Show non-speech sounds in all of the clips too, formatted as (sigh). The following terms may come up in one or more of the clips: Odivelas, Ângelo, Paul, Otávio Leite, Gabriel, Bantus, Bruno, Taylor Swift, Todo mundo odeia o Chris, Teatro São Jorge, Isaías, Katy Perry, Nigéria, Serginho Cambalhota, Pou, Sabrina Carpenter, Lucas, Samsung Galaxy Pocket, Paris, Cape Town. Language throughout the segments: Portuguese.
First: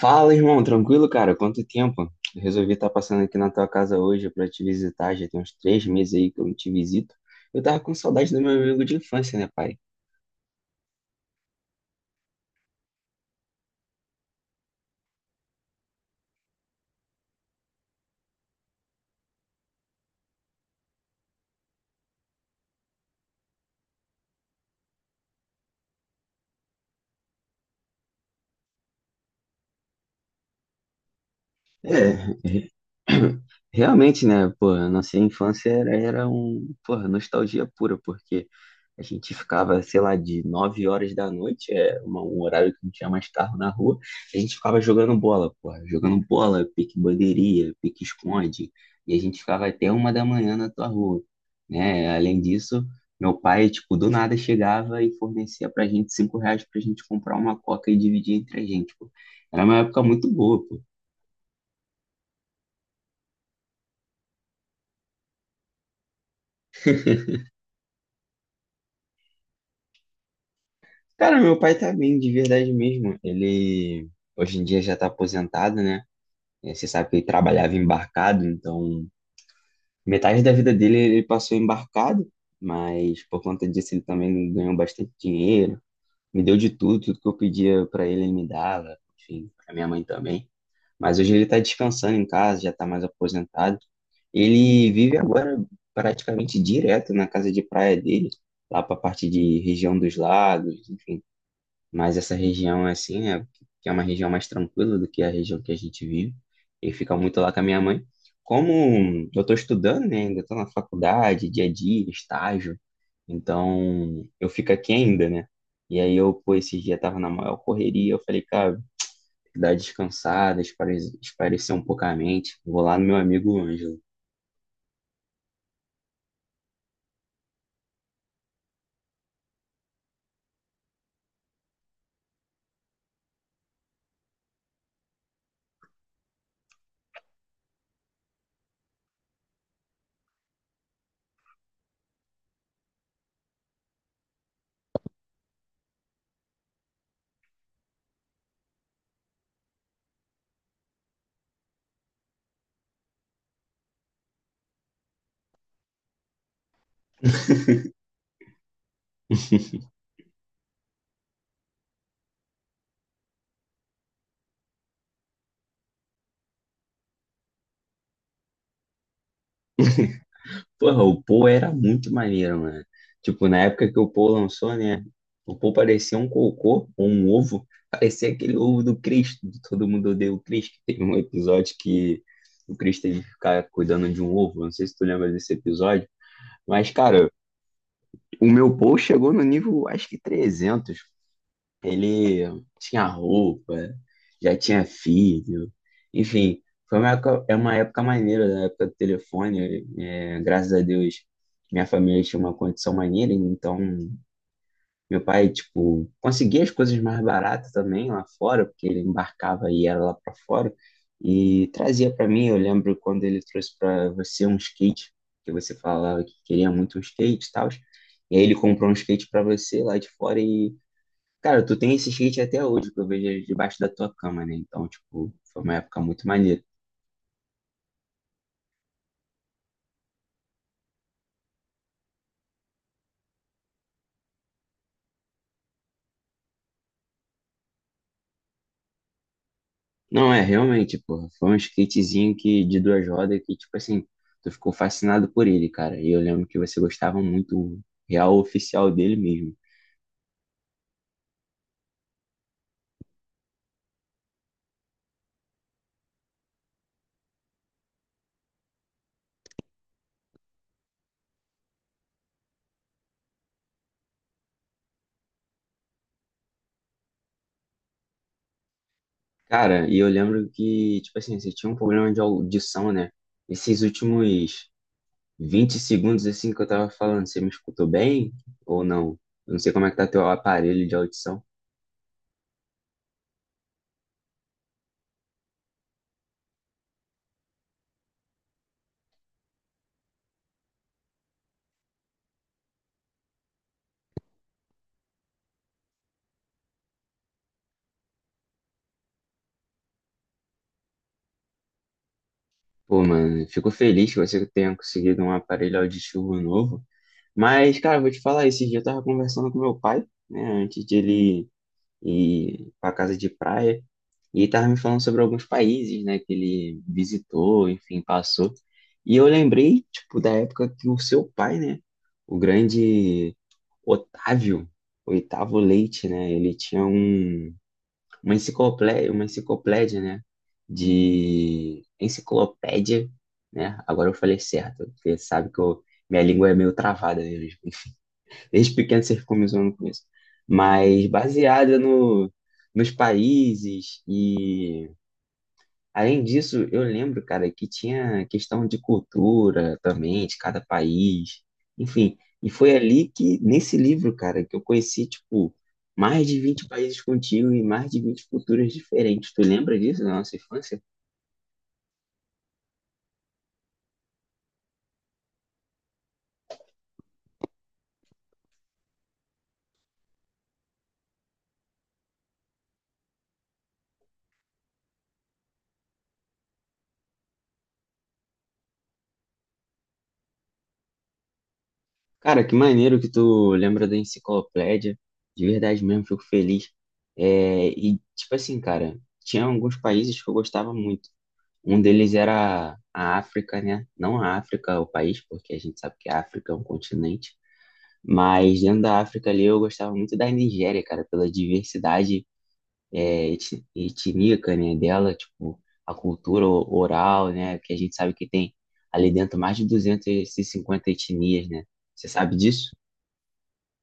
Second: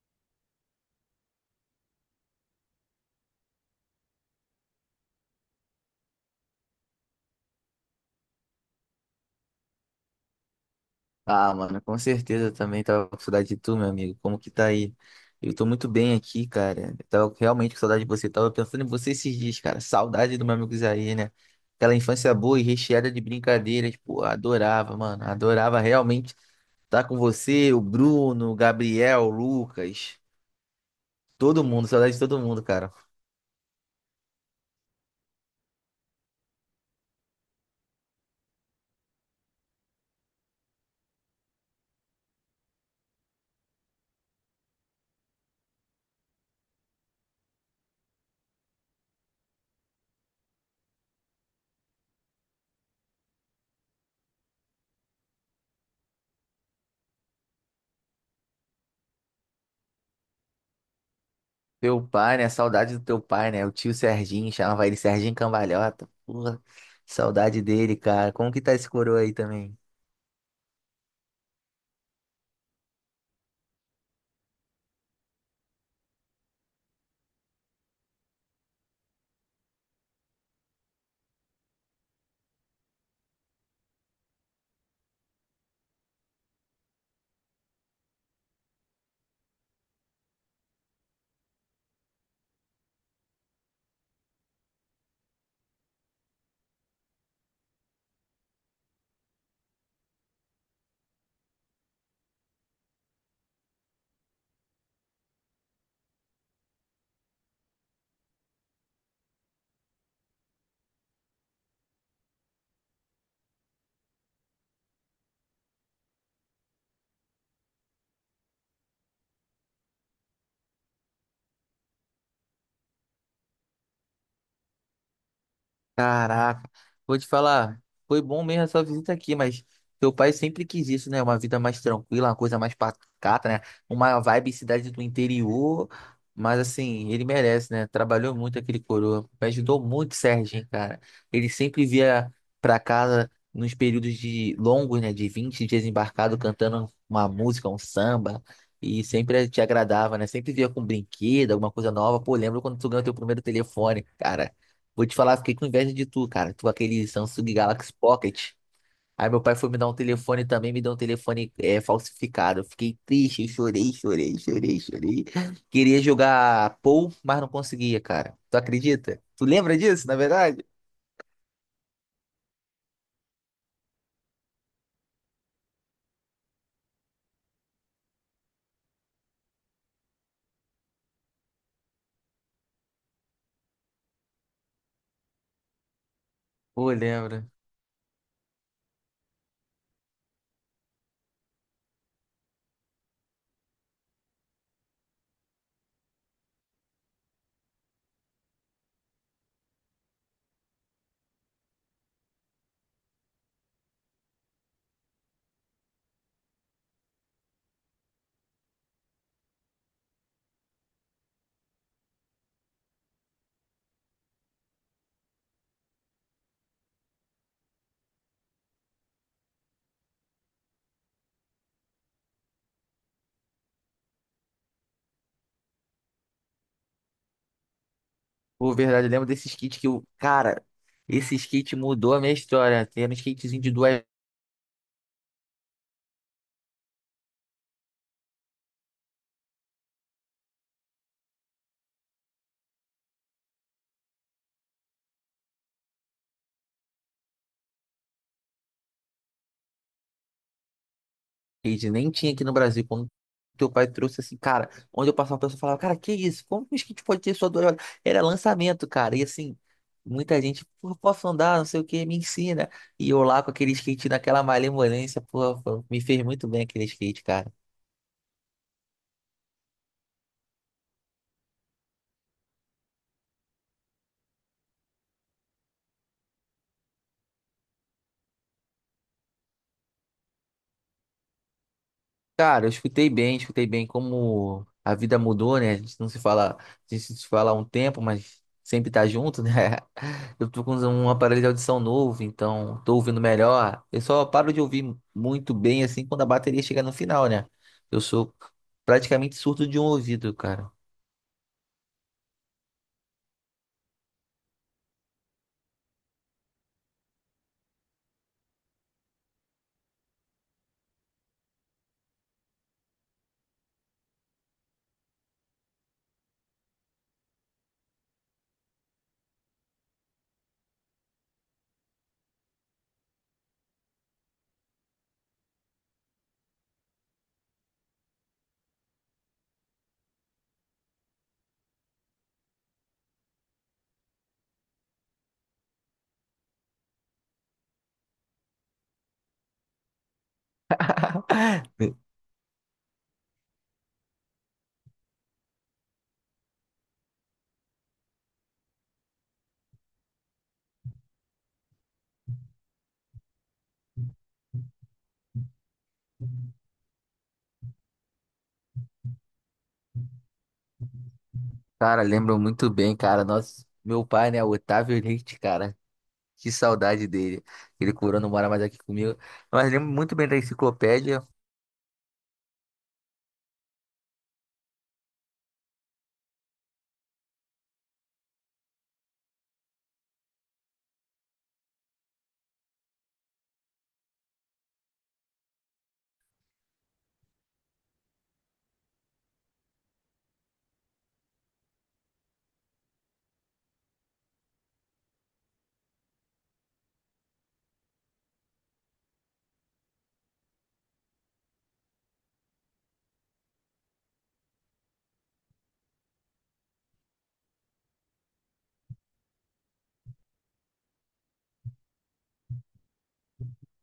Fala, irmão, tranquilo, cara? Quanto tempo? Eu resolvi estar passando aqui na tua casa hoje para te visitar. Já tem uns 3 meses aí que eu não te visito. Eu tava com saudade do meu amigo de infância, né, pai? Ah, mano, com certeza eu também tava com saudade de tu, meu amigo. Como que tá aí? Eu tô muito bem aqui, cara. Eu tava realmente com saudade de você. Eu tava pensando em você esses dias, cara. Saudade do meu amigo Isaí, né? Aquela infância boa e recheada de brincadeiras. Pô, adorava, mano. Adorava realmente estar com você, o Bruno, o Gabriel, o Lucas. Todo mundo, É, saudade de todo mundo, re- cara. (clears throat) realmente, né, pô, a nossa infância era um, porra, nostalgia pura, porque a gente ficava, sei lá, de 9 horas da noite, é um horário que não tinha mais carro na rua, a gente ficava jogando bola, porra, jogando bola, pique bandeirinha, pique esconde, e a gente ficava até 1 da manhã na tua rua, né, além disso, meu pai, tipo, do nada chegava e fornecia pra gente R$ 5 pra gente comprar uma coca e dividir entre a gente, pô. Era uma época muito boa, pô. Teu pai, né? Saudade do teu pai, né? O tio Serginho, chamava ele Serginho Cambalhota. Porra, saudade dele, cara. Como que tá esse coroa aí também? Cara, meu pai tá bem, de verdade mesmo. Ele hoje em dia já tá aposentado, né? É, você sabe que ele trabalhava embarcado, então metade da vida dele ele passou embarcado, mas por conta disso ele também ganhou bastante dinheiro, me deu de tudo, tudo que eu pedia pra ele, ele me dava, enfim, pra minha mãe também. Mas hoje ele tá descansando em casa, já tá mais aposentado. Ele vive agora praticamente direto na casa de praia dele, lá pra parte de região dos lagos, enfim. Mas essa região, assim, né, que é uma região mais tranquila do que a região que a gente vive, e fica muito lá com a minha mãe. Como eu estou estudando, né, ainda estou na faculdade, dia a dia, estágio, então eu fico aqui ainda, né? E aí eu, pô, esses dias tava na maior correria, eu falei, cara, dá descansada, esparecer um pouco a mente, vou lá no meu amigo Ângelo. Caraca, vou te falar, foi bom mesmo a sua visita aqui, mas teu pai sempre quis isso, né? Uma vida mais tranquila, uma coisa mais pacata, né? Uma vibe cidade do interior, mas assim, ele merece, né? Trabalhou muito aquele coroa, me ajudou muito, Serginho, cara. Ele sempre via pra casa nos períodos de longos, né? De 20 dias embarcado, cantando uma música, um samba, e sempre te agradava, né? Sempre via com brinquedo, alguma coisa nova. Pô, lembra quando tu ganhou teu primeiro telefone, cara? Vou te falar, fiquei com inveja de tu, cara. Tu com aquele Samsung Galaxy Pocket. Aí meu pai foi me dar um telefone também, me deu um telefone falsificado. Eu fiquei triste, eu chorei, chorei, chorei, chorei. Queria jogar Pou, mas não conseguia, cara. Tu acredita? Tu lembra disso, na verdade? Porra, o Paul era muito maneiro, mano. Tipo, na época que o Paul lançou, né? O Paul parecia um cocô ou um ovo. Parecia aquele ovo do Chris, do Todo Mundo Odeia o Chris, que teve um episódio que o Chris teve que ficar cuidando de um ovo. Não sei se tu lembra desse episódio. Mas, Pô, cara, lembra. o meu Paul chegou no nível, acho que 300. Ele tinha roupa, já tinha filho, enfim, foi uma época, é uma época maneira, da época do telefone. É, graças a Deus, minha família tinha uma condição maneira, então meu pai, tipo, conseguia as coisas mais baratas também lá fora, porque ele embarcava e era lá para fora, e trazia para mim. Eu lembro quando ele trouxe para você um skate, que você falava que queria muito um skate e tal. E aí ele comprou um skate para você lá de fora e cara, tu tem esse skate até hoje que eu vejo debaixo da tua cama, né? Então, tipo, foi uma época muito maneira. Pô, verdade, eu lembro desses kits que eu. Cara, esses kits mudou a minha história. Era um kitzinho de duas. Não, é, realmente, porra, foi um skatezinho que, de 2 rodas que, tipo assim, tu ficou fascinado por ele, cara. E eu lembro que você gostava muito, real oficial dele mesmo. Skate, nem tinha aqui no Brasil. Quando teu pai trouxe assim, cara, onde eu passava, a pessoa falava, cara, que isso? Como que o skate pode ter só duas rodas? Era lançamento, cara. E assim, muita gente, pô, posso andar, não sei o que, me ensina. E eu lá com aquele skate naquela malemolência, pô, pô, me fez muito bem aquele skate, cara. Cara, e eu lembro que, tipo assim, você tinha um problema de audição, né? Esses últimos 20 segundos, assim, que eu tava falando, você me escutou bem ou não? Eu não sei como é que tá teu aparelho de audição. Cara, eu escutei bem como a vida mudou, né? A gente não se fala, a gente se fala há um tempo, mas sempre tá junto, né? (laughs) Eu tô com um aparelho de audição novo, então tô ouvindo melhor. Eu só paro de ouvir muito bem assim quando a bateria chega no final, né? Eu sou praticamente surdo de um ouvido, cara. Pô, mano, fico feliz que você tenha conseguido um aparelho auditivo novo. Mas, cara, vou te falar, esse dia eu tava conversando com meu pai, né, antes de ele ir pra casa de praia, e ele tava me falando sobre alguns países, né, que ele visitou, enfim, passou. E eu lembrei, tipo, da época que o seu pai, né, o grande Otávio, Oitavo Leite, né, ele tinha um uma enciclopédia, né? De enciclopédia, né? Agora eu falei certo, porque sabe que eu, minha língua é meio travada mesmo. Desde pequeno você ficou me zoando com isso. Mas baseada (laughs) no, nos países e além disso, eu lembro, cara, que tinha questão de cultura também, de cada país, enfim. E foi ali que, nesse livro, cara, que eu conheci, tipo, mais de 20 países contigo e mais de 20 culturas diferentes. Tu lembra disso da nossa infância? Cara, lembro muito bem, cara. Nosso, meu pai, né? Otávio Leite, cara. Que saudade dele. Ele curou, não mora mais aqui comigo. Mas lembro muito bem da enciclopédia. Cara, que maneiro que tu lembra da enciclopédia. De verdade mesmo, fico feliz. É, e, tipo assim, cara, tinha alguns países que eu gostava muito. Um deles era a África, né? Não a África, o país, porque a gente sabe que a África é um continente. Mas dentro da África ali eu gostava muito da Nigéria, cara, pela diversidade é, etnica, né, dela, tipo, a cultura oral, né, que a gente sabe que tem ali dentro mais de 250 etnias, né? Você sabe disso?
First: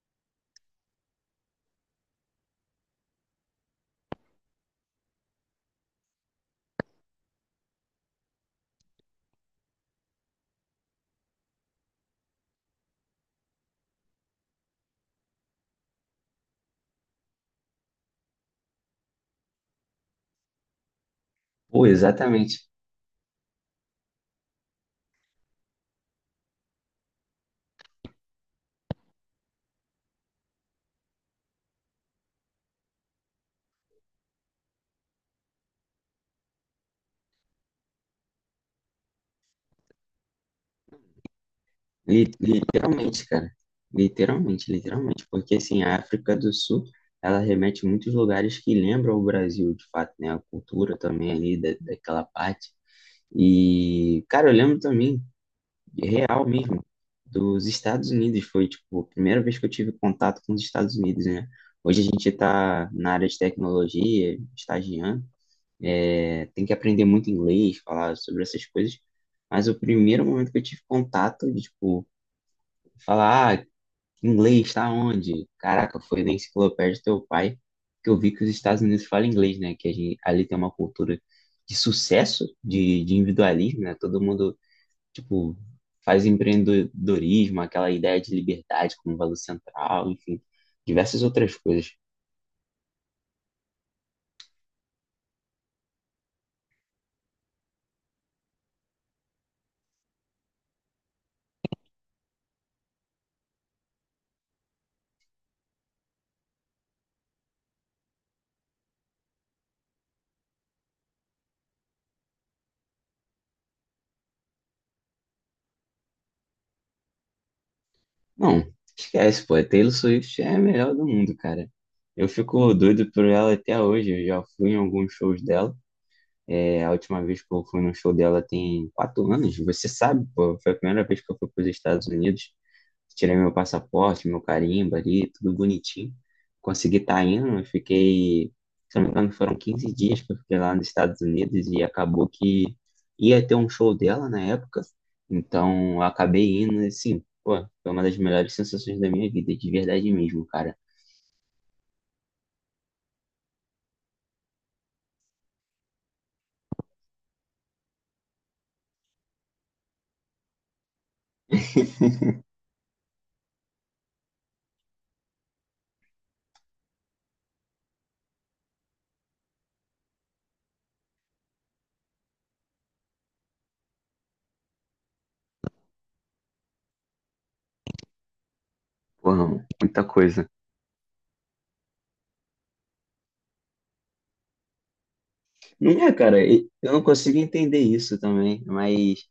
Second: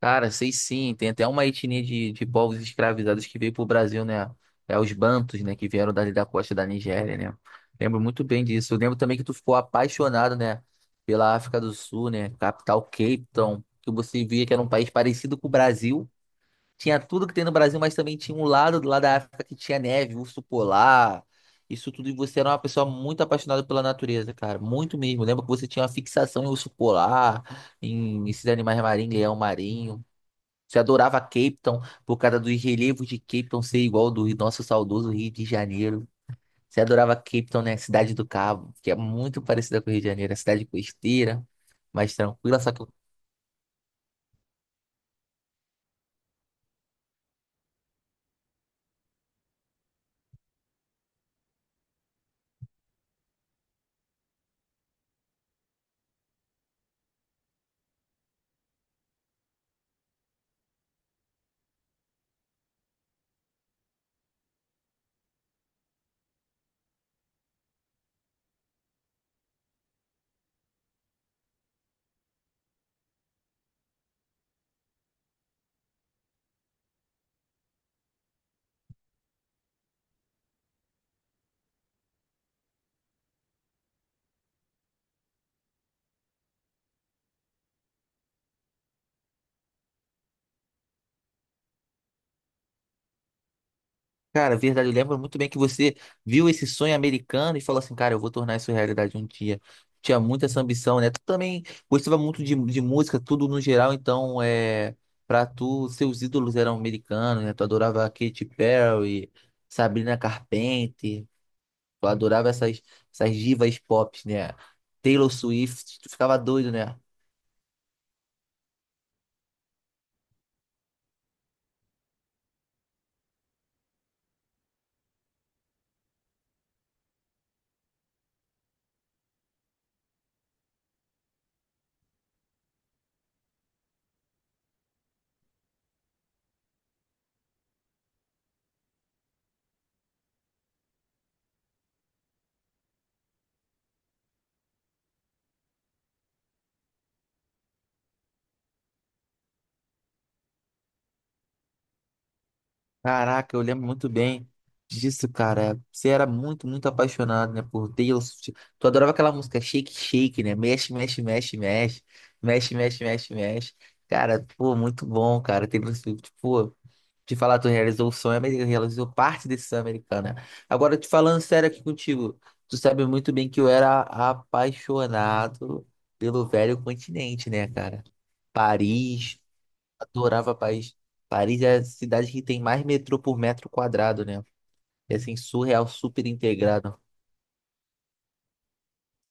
Cara, sei sim, tem até uma etnia de povos escravizados que veio pro Brasil, né? É os Bantus, né? Que vieram dali da costa da Nigéria, né? Lembro muito bem disso. Eu lembro também que tu ficou apaixonado, né? Pela África do Sul, né? Capital Cape Town, que você via que era um país parecido com o Brasil. Tinha tudo que tem no Brasil, mas também tinha um lado do lado da África que tinha neve, urso polar. Pô, Isso tudo, e você era uma exatamente. pessoa muito apaixonada pela natureza, cara. Muito mesmo. Lembro que você tinha uma fixação em urso polar, em esses animais marinhos, leão marinho. Você adorava Cape Town por causa dos relevos de Cape Town ser igual ao do nosso saudoso Rio de Janeiro. Você adorava Cape Town, né? Cidade do Cabo, que é muito parecida com o Rio de Janeiro, é cidade costeira, mais tranquila. Só que, Literalmente, cara. Literalmente, literalmente. Porque, assim, a África do Sul, ela remete a muitos lugares que lembram o Brasil, de fato, né? A cultura também ali da, daquela parte. E, cara, eu lembro também, real mesmo, dos Estados Unidos. Foi, tipo, a primeira vez que eu tive contato com os Estados Unidos, né? Hoje a gente tá na área de tecnologia, estagiando. É, tem que aprender muito inglês, falar sobre essas coisas. Mas o primeiro momento que eu tive contato, de, tipo, falar, ah, inglês tá onde? Caraca, foi na enciclopédia do teu pai que eu vi que os Estados Unidos falam inglês, né? Que a gente, ali tem uma cultura de sucesso, de, individualismo, né? Todo mundo, tipo, faz empreendedorismo, aquela ideia de liberdade como valor central, enfim, diversas outras coisas. cara, é verdade, eu lembro muito bem que você viu esse sonho americano e falou assim, cara, eu vou tornar isso realidade um dia. Tinha muita essa ambição, né? Tu também gostava muito de música, tudo no geral, então. Pra tu, seus ídolos eram americanos, né? Tu adorava Katy Perry, Sabrina Carpenter. Eu adorava essas divas pop, né? Taylor Swift, tu ficava doido, né? Não, esquece, pô. A Taylor Swift é a melhor do mundo, cara. Eu fico doido por ela até hoje. Eu já fui em alguns shows dela. É, a última vez que eu fui no show dela tem 4 anos. Você sabe, pô, foi a primeira vez que eu fui para os Estados Unidos. Tirei meu passaporte, meu carimbo ali, tudo bonitinho. Consegui estar indo, eu fiquei, se não me engano, foram 15 dias que eu fiquei lá nos Estados Unidos e acabou que ia ter um show dela na época. Então, eu acabei indo e, assim, pô, foi uma das melhores sensações da minha vida, de verdade mesmo, cara. Caraca, eu lembro muito bem disso, cara. Você era muito, muito apaixonado, né, por Taylor Swift. Tu adorava aquela música Shake, Shake, né? Mexe, mexe, mexe, mexe. (laughs) Mexe, mexe, mexe, mexe. Cara, pô, muito bom, cara. Taylor Swift, pô. Te falar, tu realizou o sonho americano, realizou parte desse sonho americano, né? Agora, te falando sério aqui contigo, tu sabe muito bem que eu era apaixonado pelo velho continente, né, cara? Paris, Porra, muita coisa. Adorava Paris. Paris é a cidade que tem mais metrô por metro quadrado, né? É assim, surreal, Não é, super cara, eu integrado. não consigo entender isso também, mas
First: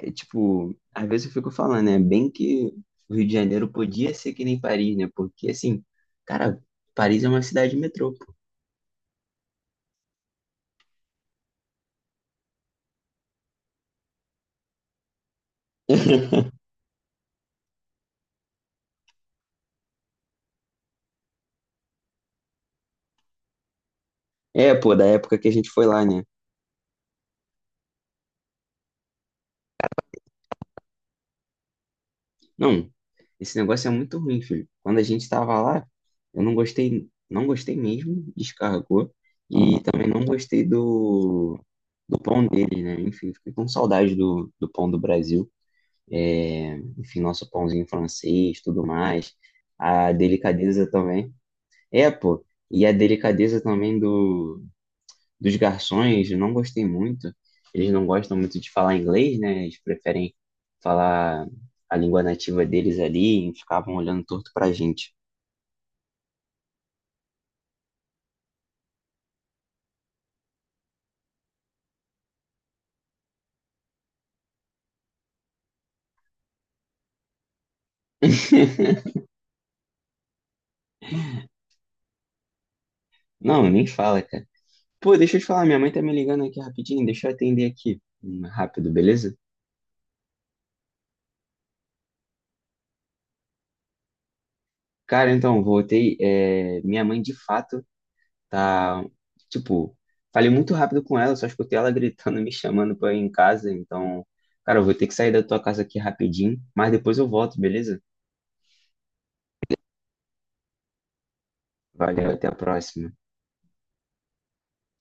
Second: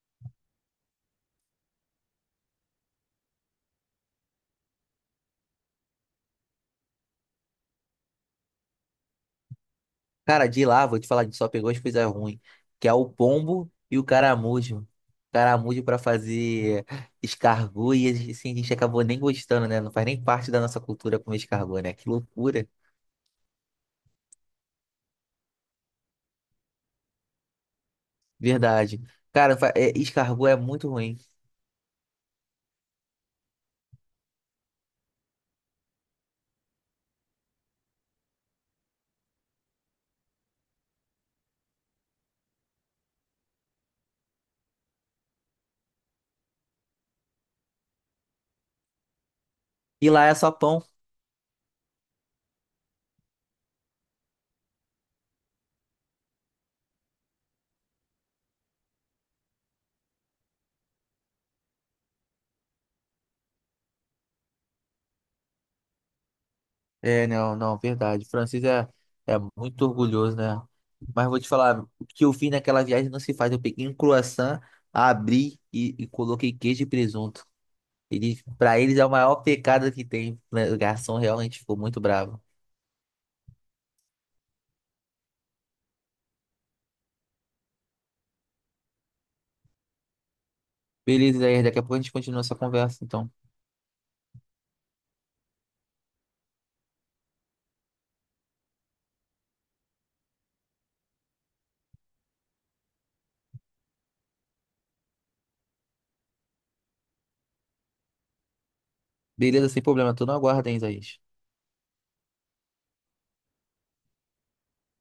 é, tipo, às vezes eu fico falando, né? Bem que o Rio de Janeiro podia ser que nem Paris, né? Porque, assim, cara, Paris é uma cidade metrô, pô. Cara, de lá, vou te falar, a gente só pegou as coisas ruins, que é o pombo e o caramujo. Caramujo pra (laughs) fazer escargot e assim, a gente acabou nem gostando, né? Não faz nem parte da nossa cultura comer escargot, né? Que loucura. É, pô, da época que a gente foi lá, né? Verdade. Cara, escargot é muito ruim. Não, esse negócio é muito ruim, filho. Quando a gente tava lá, eu não gostei, não gostei mesmo, descarregou. E também não gostei do, pão dele, né? Enfim, fiquei com saudade do, do pão do Brasil. É, enfim, nosso pãozinho francês, tudo mais. E A lá é só pão. delicadeza também. É, pô. E a delicadeza também do, dos garçons, eu não gostei muito. Eles não gostam muito de falar inglês, né? Eles preferem falar a língua nativa deles ali e ficavam olhando torto pra gente. É, não, não, verdade. Francis é muito orgulhoso, né? Mas vou te falar, o que eu fiz naquela viagem não se faz. Eu peguei um croissant, abri e coloquei queijo e presunto. Eles, para eles (laughs) é o maior pecado que tem, né? O garçom realmente ficou muito bravo. Não, nem fala, cara. Pô, deixa eu te falar, minha mãe tá me ligando aqui rapidinho, deixa eu atender aqui rápido, beleza? Beleza, Isaías, daqui a pouco a gente continua essa conversa, então. Cara, então, voltei. É, minha mãe de fato. Tá, tipo, falei muito rápido com ela, só escutei ela (laughs) gritando, me chamando pra ir em casa. Então, cara, eu vou ter que sair da tua casa aqui rapidinho, mas depois eu volto, beleza? Beleza, sem problema, tô no aguardo, hein, Isaías. Valeu, até a próxima.